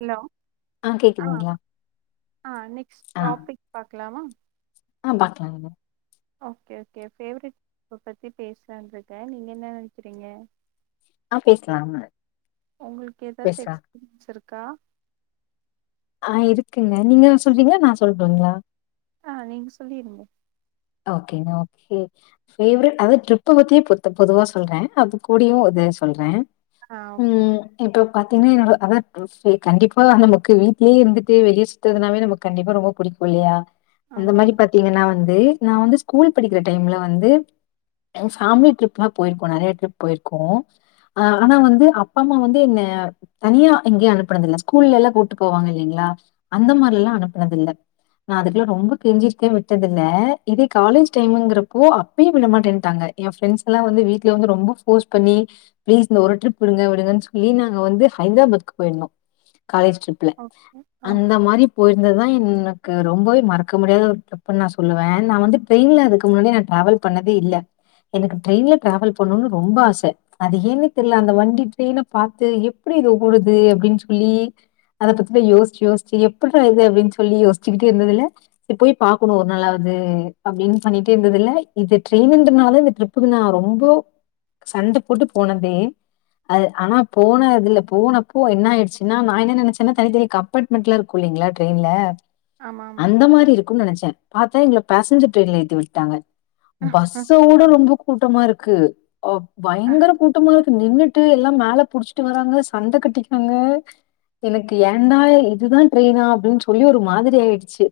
Hello ஆ ஆ next topic பாக்கலாமா ஆஹ் பாக்கலாங்க ஓகே ஓகே பேவரட் ஃபுட் பத்தி பேசலான்னு இருக்கே நீங்க என்ன நெனைக்கிறீங்க ஆ பேசலாங்க உங்களுக்கு ஏதாச்சும் பேசலாம். எக்ஸ்பீரியன்ஸ் இருக் அக்கா ஆஹ் இருக்குங்க நீங்க சொல்றீங்களா நா சொல்டுங்களா ஆஹ் நீங்க சொல்லிருங்க ஓகேங்க ஃபேவரிட் அதாவது ட்ரிப் பத்தியே பொத்தம் பொதுவா சொல்றே அது கூடியும் இது சொல்றே ஆஹ் ஓகே பாத்தீங்கன்னா என்னோட அதா [unintelligible] கண்டிப்பா நமக்கு வீட்லேயே இருந்துட்டு வெளியே சுட்த்துனாவே நமக்கு கண்டிப்பா ரொம்ப புடிக்கு இல்லையா அந்த ஆமா மாதிரி ஆமா பாத்தீங்கன்னா வந் ந்து நா வந்து ஸ்கூல் படிக்கிற டைம்ல வந்து ஃபேமிலி ட்ரிப்லா போயிருக்கோ நெறைய ட்ரிப் போயிருக்கோ ஆஹ் ஆனா வந்து அப் பா அம்மா வந்து என்ன தனியா எங்கேயே அனுப்புனதில்ல ஸ்கூல்ல எல்லா கூப்ட்டு போவாங்க இல்லலைங்களா அந்த மாரி எல்லா அனுப்புனது இல்ல நா அதுக்கெல்லா ரொம்ப கெஞ்சிருக்கே விட்டதில்ல இதே காலேஜ் டைம்ங்கிறப்போ அப்பயே விட மாட்டேன்ட்டாங்க என் ரெண்ட்ஸ் எல்லா வந்து வீட்ல வந்து ரொம்ப ஃபோர்ஸ் பண்ணி பிளீஸ் இந்த ஒரு ட்ரிப் விடுங்க விடுங்கன்னு சொல்லி நாங்க வந்து ஹைதராபாத்கு போயிருந்தோ காலேஜ் ட்ரிப்ல ஓகே அந்த ஓகே மாரி போயிட் இந்ததுதா எனக்கு ரொம்பவே மறக்க முடியாத ஒரு டிரிப்ன்னு நா சொல்லுவே நா வந்து டிரெயின்ல அதுக்கு முன்னாடி நா டிராவல் பண்ணதே இல்ல எனக்கு ட்ரெயின்ல டிராவல் பண்ணுன்னு ரொம்ப ஆச அது ஏன்னே தெரில அந்த வண்டி ட்ரெய்ன பாத்து எப்டி இது ஓடுது அப்டின்னு சொல்லி அத பத்தி யோசிச்சு யோசிச்சு எப்புட்றா இது அப்டின்னு சொல்லி யோச்சுக்கிட்டே இருந்ததுல போய் பாக்கணு ஒரு நாளாவ் து அப்டின்னு பண்ணிட்டே இருந்ததுல இது ட்ரெயினன்றனால இந்த ட்ரிப்புக்கு நா ரொம்பொ சண்ட போட்டு போனதே அது ஆனா போன அதுல போனப்போ என்ன ஆயிடுச்சுன்னா நா என்ன நெனைசசேன்னா தனித் தனிக்கு அப்பாட்மெண்ட்லா இருக்கு இல்லைங்களா ட்ரெயின்ல ஆமா ஆமா அந்த மாரி இருக்கும்னு நெனச்சே தா எங்கள பேசஞ்சர் ட்ரெயின்ல ஏத்தி விட்டாங்க பஸ்ஸவுட ரொம்ப கூட்டமா இருக் க்கு ஒ ஆ பயங்கர கூட்டமா இரு நின்னுட்டு எல்லா மேல புடிச்சிட்டு வராங்க சண்ட கட்டிக்றாங்க எனக்கு ஏடா இதுதா டரெயினா அப்டினு சொல்லி ஒரு மாதிரி ஆயிடுச்சு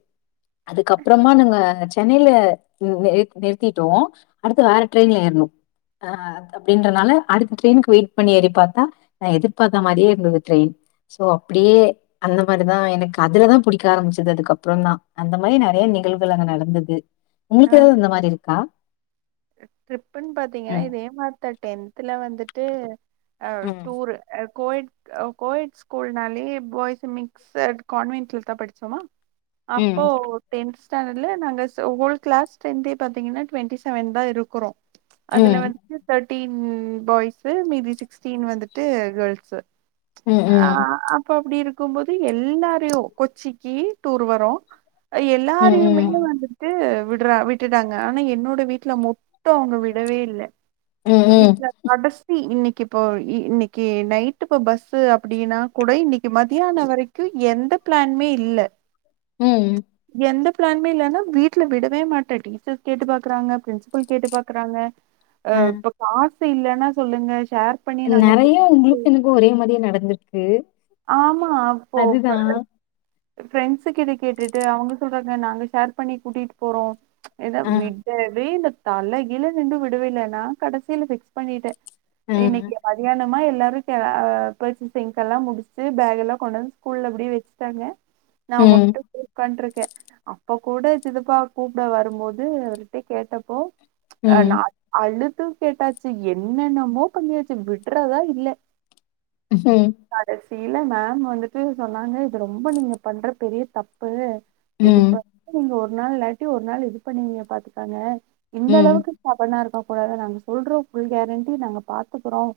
அதுக்கப்புறமா நாங்க ஆ சென்னையில ஏ நிறுத்திட்டோ அடுத்து வேற டரெின்ல ஏறணு ஆ அப்டின்றனால அடுத்த ட்ரெயின்க்கு வெயிட் பண்ண ஏறி பாத்தா எதிர்பாத்த மாரியே இருந்தது ட்ரெயின் சோ அப்டியே அந்த மாதிரிதா எனக்கு அதுலதா புடிக்க ஆரம்பிச்சது அதுக்கப்றோ தா அந்த மாரி நெறைய நிகழ்வு போல அங்க நடந்தது ஆஹ் மாரி இருக்கா? ட்ரிப்புன்னு பாத்தீங்க ம். இதே மாத்தா டென்தல வந்துட்டு ஆ ம். டூரு ஆ கோயட் அ கோயட் ஸ்கூல்னாலயே பாய்ஸ் மிக்சட் கான்வென்ட்ல தா படிச்சோமா அப்போ ம் டென்ஸ் ஸ்டான்டட்ல நாங்க சு ஒல் கிளாஸ் ஸ்ட்ரெந்தே பாத்தீங்கன்னா டுவெண்டி செவன் தா இருக்குறோ அதுல ம் வந்துட்டு தட் டின் பாய்ஸூ மீதி சிக்ஸ்டீன் வந்துட்டு கேர்ள்ஸு ம் ம் ஆஹ் அப்ப அப்டி இருக்கும்போது எல்லாரையு கொச்சிக்கு டூர் வரோ ம் எல்லாரையுமே வந்துட்டு ட்ரா விட்டுட்டாங்க ஆனா என்னோட வீட்ல மட்டு அவங்க விடவே இல்ல ம் ம் ம் வீட்ல கடசி இன்னிக் இப்போ இ இன்னிக்கு நைட் இப்ப பஸ்ஸு அப்டினா கூட இன்னிக்கு மத்யான வரைக்கு எந்த பிளான்மே இல்ல உம் எந்த பிளான்மே இல்லன்னா வீட்ல விட வே மாட்டேன் டீச்சர் கேட்டு பாக்கறாங்க பிரின்சிபல் கேட்டு பாக்றாங்க ஆ அஹ் இப்ப பா இல்லன்னா சொல்லுங்க ஷேர் பண்ணி நாங்க நெறைய போட்டு உங்களுக்கும் எனக்கும் ஒரே மாதிரே நடந்திருக்கு அதுதான் ஃரெண்ட்ஸுக்கு இத கேட்டுட்டு அவங்க சொல்றாங்க நாங்க ஷேர் பண்ணி கூட்டிட்டு போறோம் எதா ஆ விடவே இல தலைகில நின்னு விடவே இல்ல நான் கடைசியில ஃபிக்ஸ் பண்ணிட்டேன் ஆ இன்னைக்கு ம் மதியானொ ம்மா எல்லாரும் க பர்ச்சேசிங் எல்லாம் முடிச்சு பேக் எல்லாம் கொண்டு வந்து ஸ்கூல்ல அப்படியே வெச்சுட்டாங்க நான் ம் மொட்டக் உக்காண்ட்ரு அப்ப கூட சித்தபா கூப்பிட வரும்போது அவர்கிட்ட கேட்டப்போ அஹ் நா ம் அழு கேட்டாச்சு என்னென்னமோ பண்ணியாச்சு விடுறதா இல்ல ஹ்உம் இல்ல மேம் வந்துட்டு சொன்னாங்க இது ரொம்ப நீங்க பண்ற பெரிய தப்பு இதுக்கு ம் ஃபர்ஸ்ட் நீங்க ஒரு ன [unintelligible] கடைசி ஒரு நாள் இது பண்ணி பாத்துக்காங்க இந்த ம் அளவுக்கு சப்பன நோ கூட நாங்க சொல்றோம் ஃபுல் கேரண்டி நாங்க பாத்துக்குறோம்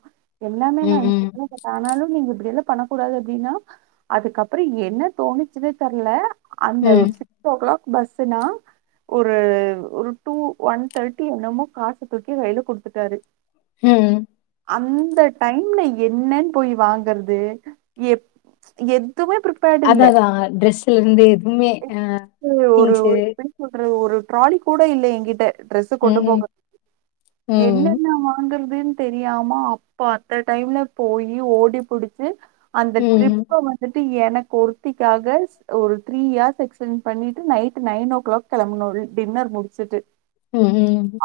எல்லாமே நா ம் [unintelligible] ஆனாலும் நீங்க அப்படியெல்லாம் பண்ணக்கூடாது அப்படின்னா அதுக்கப்புறம் என்ன தோணிச்சுதே தெர்ல அந்த ம் ஒரு சிக்ஸ் ஓ கிளாக் பஸ் ந ஒரு ஒரு டூ ஒன் தேர்ட்டி என்னமோ காச தூக்கி வயில குடுத்துட்டாரு ஹும் அந்த டைம்ல என்னன்னு போய் வாங்கறது எப் எ அதான் தான் ட்ரெஸ்ல இருந்து எதுவுமே அஹ் ஒரு திங்ஸ் எப்டி சொல்றது ஒரு ட்ராலி கூட இல்ல என்கிட்ட ட்ரெஸ் ம் கொண்டு ம் போக ம் என்னன்ன வாங்கறது என்னன்னு தெரியாம அப்ப அத்த டைம்ல போயி ஓடிபிடிச்சு அந்த ம் ட்ரிப் வந்துட்டு என் என் ஒருருத்திக்காக ஒரு த்ரீ ஹார்ஸ் எக்ஸ்டென்ட் பண்ணிட்டு நைட்டு நைன் ஓ கிளாக் கெளம்புனு டின்னர் முடிச்சுட்டு உஹம்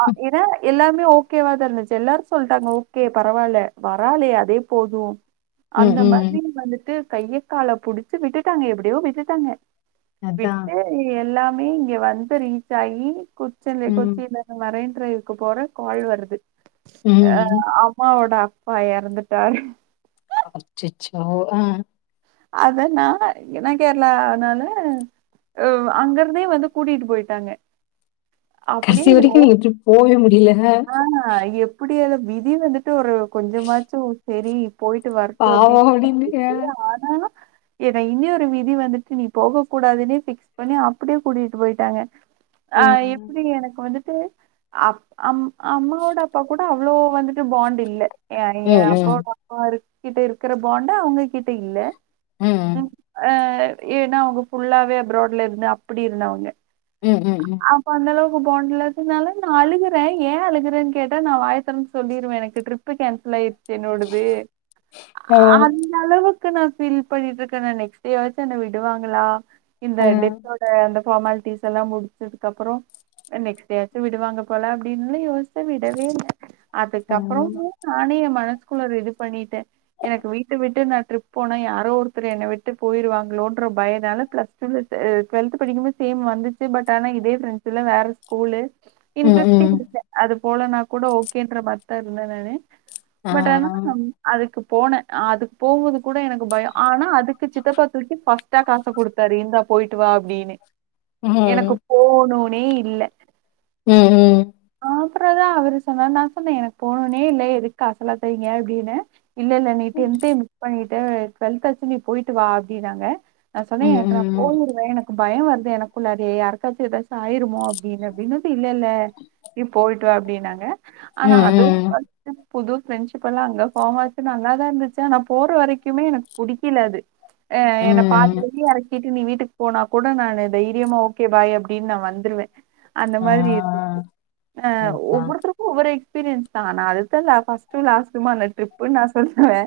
அ ஏன்னா எல்லாமே ஓகேவா த இருந்துச்சு எல்லாரு சொல்லிட்டாங்க ஓகே பரவாயில்ல வரலே அதே போது ம் அந்த மாதிரி ம் வந்துட்டு கையைக்கால புடிச்சு விட்டுட்டாங்க எப்டியோ விட்டுட்டாங்க அதான் விட்டு எல்லா மே இங்க வந் ந்த ரீச் ஆயி கு செல்ல ம் கொச்சில்ல இருந்து வரே [unintelligible] போற கால் வருது அஹ் ம் அம்மாவோட அ ப்பா எறந்துட்டார் அச்சச்சோ அஹா அதனால என்ன கேரளனால அஹ் அங்கிருந்தே வந்து கூட்டிட்டு போயிட்டாங்க அப்படியே கடைசி வரைக்கு நீங்க ட்ரிப் போவே முடில அஹ ஏல விதி வந்துட் ஒரு கொஞ்சமாச்சு வுட்டு சேரி இப் போயிட்டு வரட்டு அப்டின்னு பாவம் ஆ சொல்லிட்டு ஆனா ஏத இன்னொரு விதி வந்துட்டு நீ போக கூடாதுன்னே ஃப்க்ஸ் பண்ணி அப்டியே கூட்டிட்டு போயிட்டாங்க ஆஹ் ஆ எப்டி எனக்கு வந்து து அப் அம் அம்மாவோட அப்பா கூட அவ்வளோ வந்துட்டு பாண்ட் இல்ல ஏ ம், அய்யா ம். அப்பாவோட அப்பாரு கிட்ட இருக்கிற ஃபாண்டு அவங்க கிட்ட இல்ல ம் ம் ஆஹ் ஏன்னா அவங்க ஃபுல்லாவே அப்ரோட்ல இருந்து அப்புடி இருந்தவங்க ம் ம் ம் போண்டலதுனால நா அழுகற ன் ஏ அழுகுறேன் கேட்டா நா வாயத்தொறந்து சொல்லிருவே எனக்கு ட்ரிப்பு கேன்சல் ஆயி என்னோடுது ஆ, அ [unintelligible] க்கு நா பீல் பண்ணிட்டு இருக்கே நா நெக்ஸ்ட்டே ஆச்சோ என்ன விடுவாங்களா இந்த ஆ, டெத்தோட அந்த பார்மாலிட்டிஸ் எல்லா முடிச்சது கப்பறோ நெக்ஸ்ட் டேயாச்சோ விடுவாங்க போல அப்டின்னுலா யோசி விடவே இல்ல ஆ. அதுக்கப்பறமு நானே என் மன நா ஸ்கூல ரெடி பண்ணிட்டே எனக்கு வீட்ட விட்டு நா ட்ரிப் போனா யாரோ ஒருத்தர் என்ன விட்டு போயிருவாங்களோன்ற பயனால பிளஸ் டூல அ டுவெல்த் படிக்கும்போ சேம் வந்துச்சு பட் ஆனா இதே ஃப்ரெண்ட்ஸ் இல்ல வேற ஸ்கூலு ம், இன்ட்ரெஸ்டிங் ம். இல்ல அதுப் போல நா கூட ஓகேன்ற மாரி தா இருந்தே நானு ஆ. பட் ஆனா ம் அதுக்குப் போனே ஆஹ் அதுக்கு போம்போது கூட எனக்கு பய ஆனா அதுக்கு சித்தப்பா துக்கி ஃபஸ்ட்டா காச குடுத்தாரு இந்தா போயிட்டு வா அப்டின்னு எனக்கு ம். போணு மே இல்ல உம் உம் அப்றோ தா அவரு சொன்னாரு நா சொன்னே எனக்கு போணுனே இல்ல எதுக்கு ஆசலா தெய்ங்க அப்டின்னு இல்ல இல்ல நீ டன்தே மிஸ் பண்ணிட் ட டுவெல்த்தாச்சு நீ போயிட்டு வா அப்டினாங்க நா சொன்னே ம், எனக்கு நா ம். போயிருவே எனக்கு பய வருது எனக்குள்ள அது யாருக்காச்சு எதாச்சு ஆயிருமோ அப்டின்னு அப்டின்னு இல்ல இல்ல நீ போயிட் டு வா அப்டினாங்க ம், ஆனா அதே ம். பயம் புது ஃப்ரெண்ட்ஷிப்பெல்லா அங்க பாமாருக்கு நல்லாதா இருந்துச்சு ஆனா போற வரைக்குமே எனக்கு புடிக்கில அது ஆஹ் என்ன பாதி ம். வழி எறக்கிட்டு நீ வீட்டுக்கு போனா கூட நானு தைரியமா ஓகே பாய் அப்டின் நா வந்துருவே ஆ. மாதிரி இருந்துச்சு ஆஹ் அதுதான். ஒவ்வொருத்தருக்கு ஒவ்வொரு எக் ஸ்பீரியன்ஸ் தா நா அதுக்தா லா ஃபஸ்ட்டு லாஸ்டுமான ட்ரிப்புன் நா சொல்றே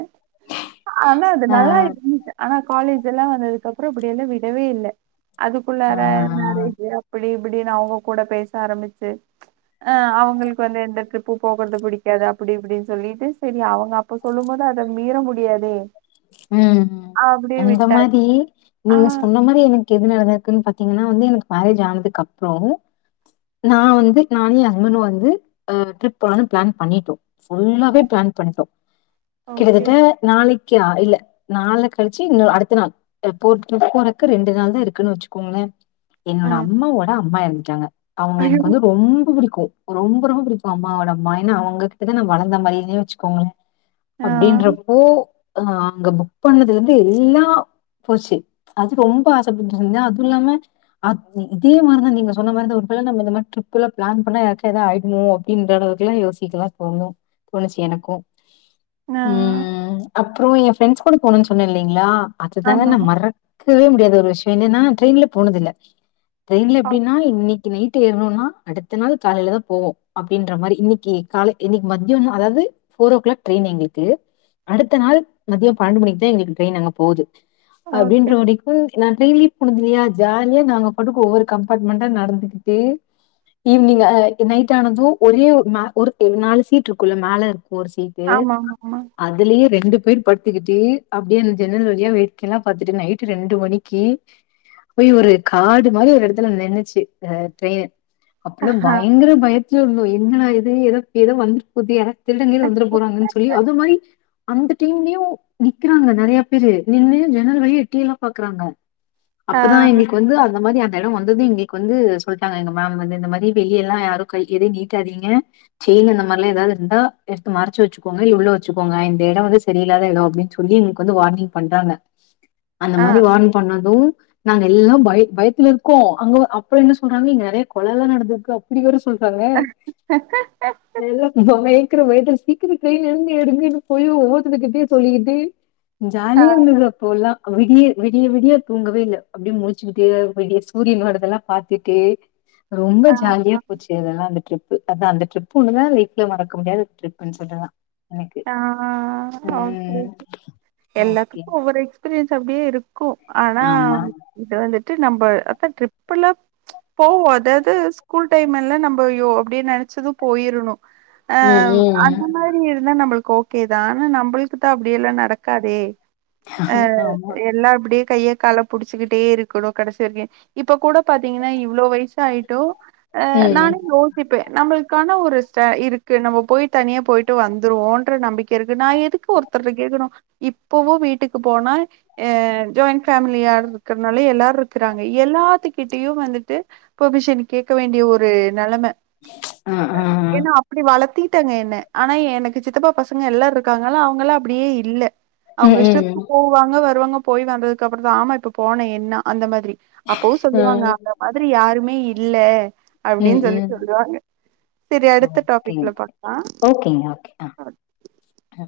ஆனா அது ஆ, நல்லா இருந்ச்சு ஆனா காலேஜ் எல்லா வந்ததுக்கப்ற விடறனு விடவே இல்ல ஆ. அதுக்குள்ளார மேரேஜு அப்பிடின் அப்டின் அவ்ங்க கூட பேச தாரம்மிச்சு அஹ் அவ்ங்களுக்கு வந்து இந்த ட்ரிப்பு போகற்து பிடிக்காது அப்டி இப்டின் சொல்லிட்டு செரி அவங்க அப்டி சொல்லும் போது அத மீற முடியாது உம் உம் அந்த மாரி ஆ நீங்க சொன்ன மாரி எனக் கெதுமே எனக்குன் பாத்தீங்கனா வந்து எனக்கு மேரேஜ் ஆனதுக்கு அப்றோ நா வந்து நானு எ ஹஸ்பண்டு வந்து அஹ் ட்ரிப் போலனு பிளான் பண்ணிட்டோ ஃபுல்லாவே பிளான் பண்ணிட்டோ ஓகே கிட்டத்தட்ட நாளைக் கியா இல்ல நாளக்கழிச்சு இனி அடுத்த நாள் அ போற்த்துக்கு போறக்கு ரெண்டு நாள் தா இருக்குன் வச்சுக்கோங்ளே என்னோட ம் அம்மாவோட அம்மா எறந்துட் டாங்க அவ்ங்க ஐயோ எனக்கு வந்து ரொம்ப புடிக் க்கு ரொம்ப ரொம்ப புடிக்கு அம்மாவோட அம்மா ஏனா அவ்ங்ககிட்டதா நா வளர்ந்த மடியிலே வச்சுக்கோங்ளே ஆ அப்டின்றப்போ அஹ் அங்க புக் பண்ணதுலருந்து எல்லா போச்சு அது ரொம்ப ஆசப்பட்டுட்ருந்தே அது இல்லாம அத் இ இதே மாரி தா நீங்க சொன்ன மாரி தா ஒரு டயம் நம்ம இந்த மாரி ட்ரிப் எல்லா பிளான் பண்ணா யாருக்கா எதா ஆயிடுமோ அப்படின்ற அளவுக்கு எல்லா யோசிக்கல்லா தோணு தோணுச்சு எனக்கு ஆ உம் அப்பறோ என் ஃப்ரெண்ட்ஸ் கூட போனுன் சொன்ன இல்லீங்களா அதுதாங்க ஆமா நா மறக் கவே முடியாத ஒரு விஷ்யோ என்னனா டிரெய்ன்ல போனதில்ல ட்ரெய்ன்ல ஆமா எப்படினா இன்னைக்கு நைட் டு ஏறுனோனா அடுத்த நாள் காலைல தா போவோ அப்டின்ற மாரி இன்னிக்கு காலை இன்னிக்கு மத்யானோ அதாவ்து ஃபோரோ கிளாக் ட்ரெய்ன் எங்ளுக்கு அடுத் த்த நாள் மதியோ பன்னெண்டு மணிக் தா எங்ளுக்கு ட்ரெயின் அங்க போது ஓகே அப்படின்ற வரைக்கு நா ட்ரெய்ன்லே போனதில்லையா ஜாலியா நாங்க பாட்டுக்கு ஒவ்வொரு கம்பார்ட்மெண்டா நடந்துகிட்டு ஈவ்னிங் அ நைட் ஆனது ஒரே ஒரு மே ஒரு [unintelligible] நாலு சீட்ருக்குல்ல மேல ஃபோர் சீட்டு ஆமா ஆமா ஆமா அதுலயே ரெண்டு பேர் படுத்துக்கிட்டு அப்டியே அந்த ஜன்னல் வழியா வேடிக்கைல்லா பாத்துட்டு நைட்டு ரெண்டு மணிக்கு போய் ஒரு காடு மாரி ஒரு எடத்துல நின்னுச்சு ஆஹ் ட்ரெயினு அப்பல்லா பயங்கர பயத்துலருந்தோ எங்கடா எது ஏதோ ஏதோ வந்துட்டு போதே யாரா திருடங்கீது வந்துட போறாங்கன் சொல்லி அது மாரி அந்த டைம்லயு நிக்கறாங்க நெறைய பேரு நின்னு ஜன்னல் வழியா எட்டியெல்லா பாக்கறாங்க ஆ அப்ப தா இன்னிக்கு வந்து அந்த மாரி [unintelligible] அந்த எடோ வந்தது எங்களுக்கு வந்து சொல்ட்டாங்க எங்க மேம் வந்து இந்த மாரி வெளிய எல்லா யாரு கை எது நீட்டாதீங்க செயின் அந்த மாரில்லா எதாவ்து இருந்தா எடுத்து மறச்சு வச்சுக்கோங்க உள்ள வச்சுக்கோங்க [unintelligible] இந்த எடோ வந்து சரியில்லாத எடோ அப்டின் சொல்லி எங்களுக்கு வந்து வார்னிங் பண்றாங்க அந்த ஆ மாரி வார்னிங் பண்ணது நாங்க எல்லா பய பயத்துலருக்கோ அங்க அப்ப என்ன சொல்றாங்க இங்க நெறைய கொலல்லா நடந்திருக்கு அப்படி வேற ஸ் சொல்றாங்க எல்லா [unintelligible] க்கற பயத்துல சீக்கிரோ ட்ரெய்ன எடுங்க [unintelligible] போயி ஒவ்வொருத்தங்க கிட்டயு சொல்லிக்கிர்து ஆ ஜாலியா இருந்தது அப்போ எல்லா விடிய விடிய விடிய தூங்கவே இல்ல அப்டியே முழிச்சுக்கிட்டு விடிய சூரியனோடதெல்லா பாத்துட்டு ரொம்ப ஆ ஜாலியா போச்சு அதெல்லா அந்த ட்ரிப் அதா அந்த ட்ரிப் ஒன்னு தா லைஃப்லே மறக்க முடியாத ட்ரிப்புன் சொல்லலா எனக்கு ஆஹ் ஆ, ம் [unintelligible] ஓகே எல்லாத்துக்கு ஒவ்வொரு எக்ஸ்பீரி யன்ஸ் அப்டியே இரு கு ஆனா ஆமா இது வந்துட் டு நம்ப அக்கா ட்ரிப் எல்லா போவோ அதாவ்து ஸ்கூல் டைம் எல்லா நம்ப யோ அப்டியே நெனைச்சது போயிரணு ம் அஹ் ம் அந்த மாதிரி நம்மளுக்கு ஓகேதான் ஆனா நம்மளுக்குத்தான் அப்படிய எல்லாம் நடக்காதே அஹ் ஆமா எல்லாம் அப்டியே கைய கால புடிச்சுக்கிட்டே இருக்கணும் கடைசி வரைக்கும் இப்ப கூட பாத்தீங்கன்னா இவ்ளோ வயசு ஆயிட்டும் அஹ் ம் நானே யோசிப்பேன் நம்மளுக்கான ஒரு ஸ இருக்கு நம்ம போய் தனியா போயிட்டு வந்து வந்துருவோன்ற நம்பிக்கை இருக்கு நான் எதுக்கு ஒருத்தர் கேக்ணும் இப்பவும் வீட்டுக்கு போனா ஜாயின்ட் ஃபமிலியா இருக்கறனால எல்லாரும் இருக்கறாங்க எல்லாத்துக்கிட்டயும் வந்துட்டு பெமிஷன் கேட்க வேண்டிய ஒரு நெலம ஆஹ் ஆஹ்ஹ ட்டாங்க என்ன ஆனா எனக்கு சித்தப்பா பசங்க எல்லாம் இருக்காங்களா அவங்களாம் அப்படியே இல்ல அவங்க ம் ம் இஷ்டத்துக்கு போவாங்க வருவாங்க போய் வந்ததுக்கு அப்புறம் தான் ஆமா இப்ப போன என்ன அந்த மாதிரி அப்பவும் ஆ சொல்லுவாங்க அந்த மாதிரி யாருமே இல் இல்ல ம் அப்படின்னு சொல்லி ம் சொல்லுவாங்க செரி அடுத்த டாபிக்ல பாக்கலாம் ஹ்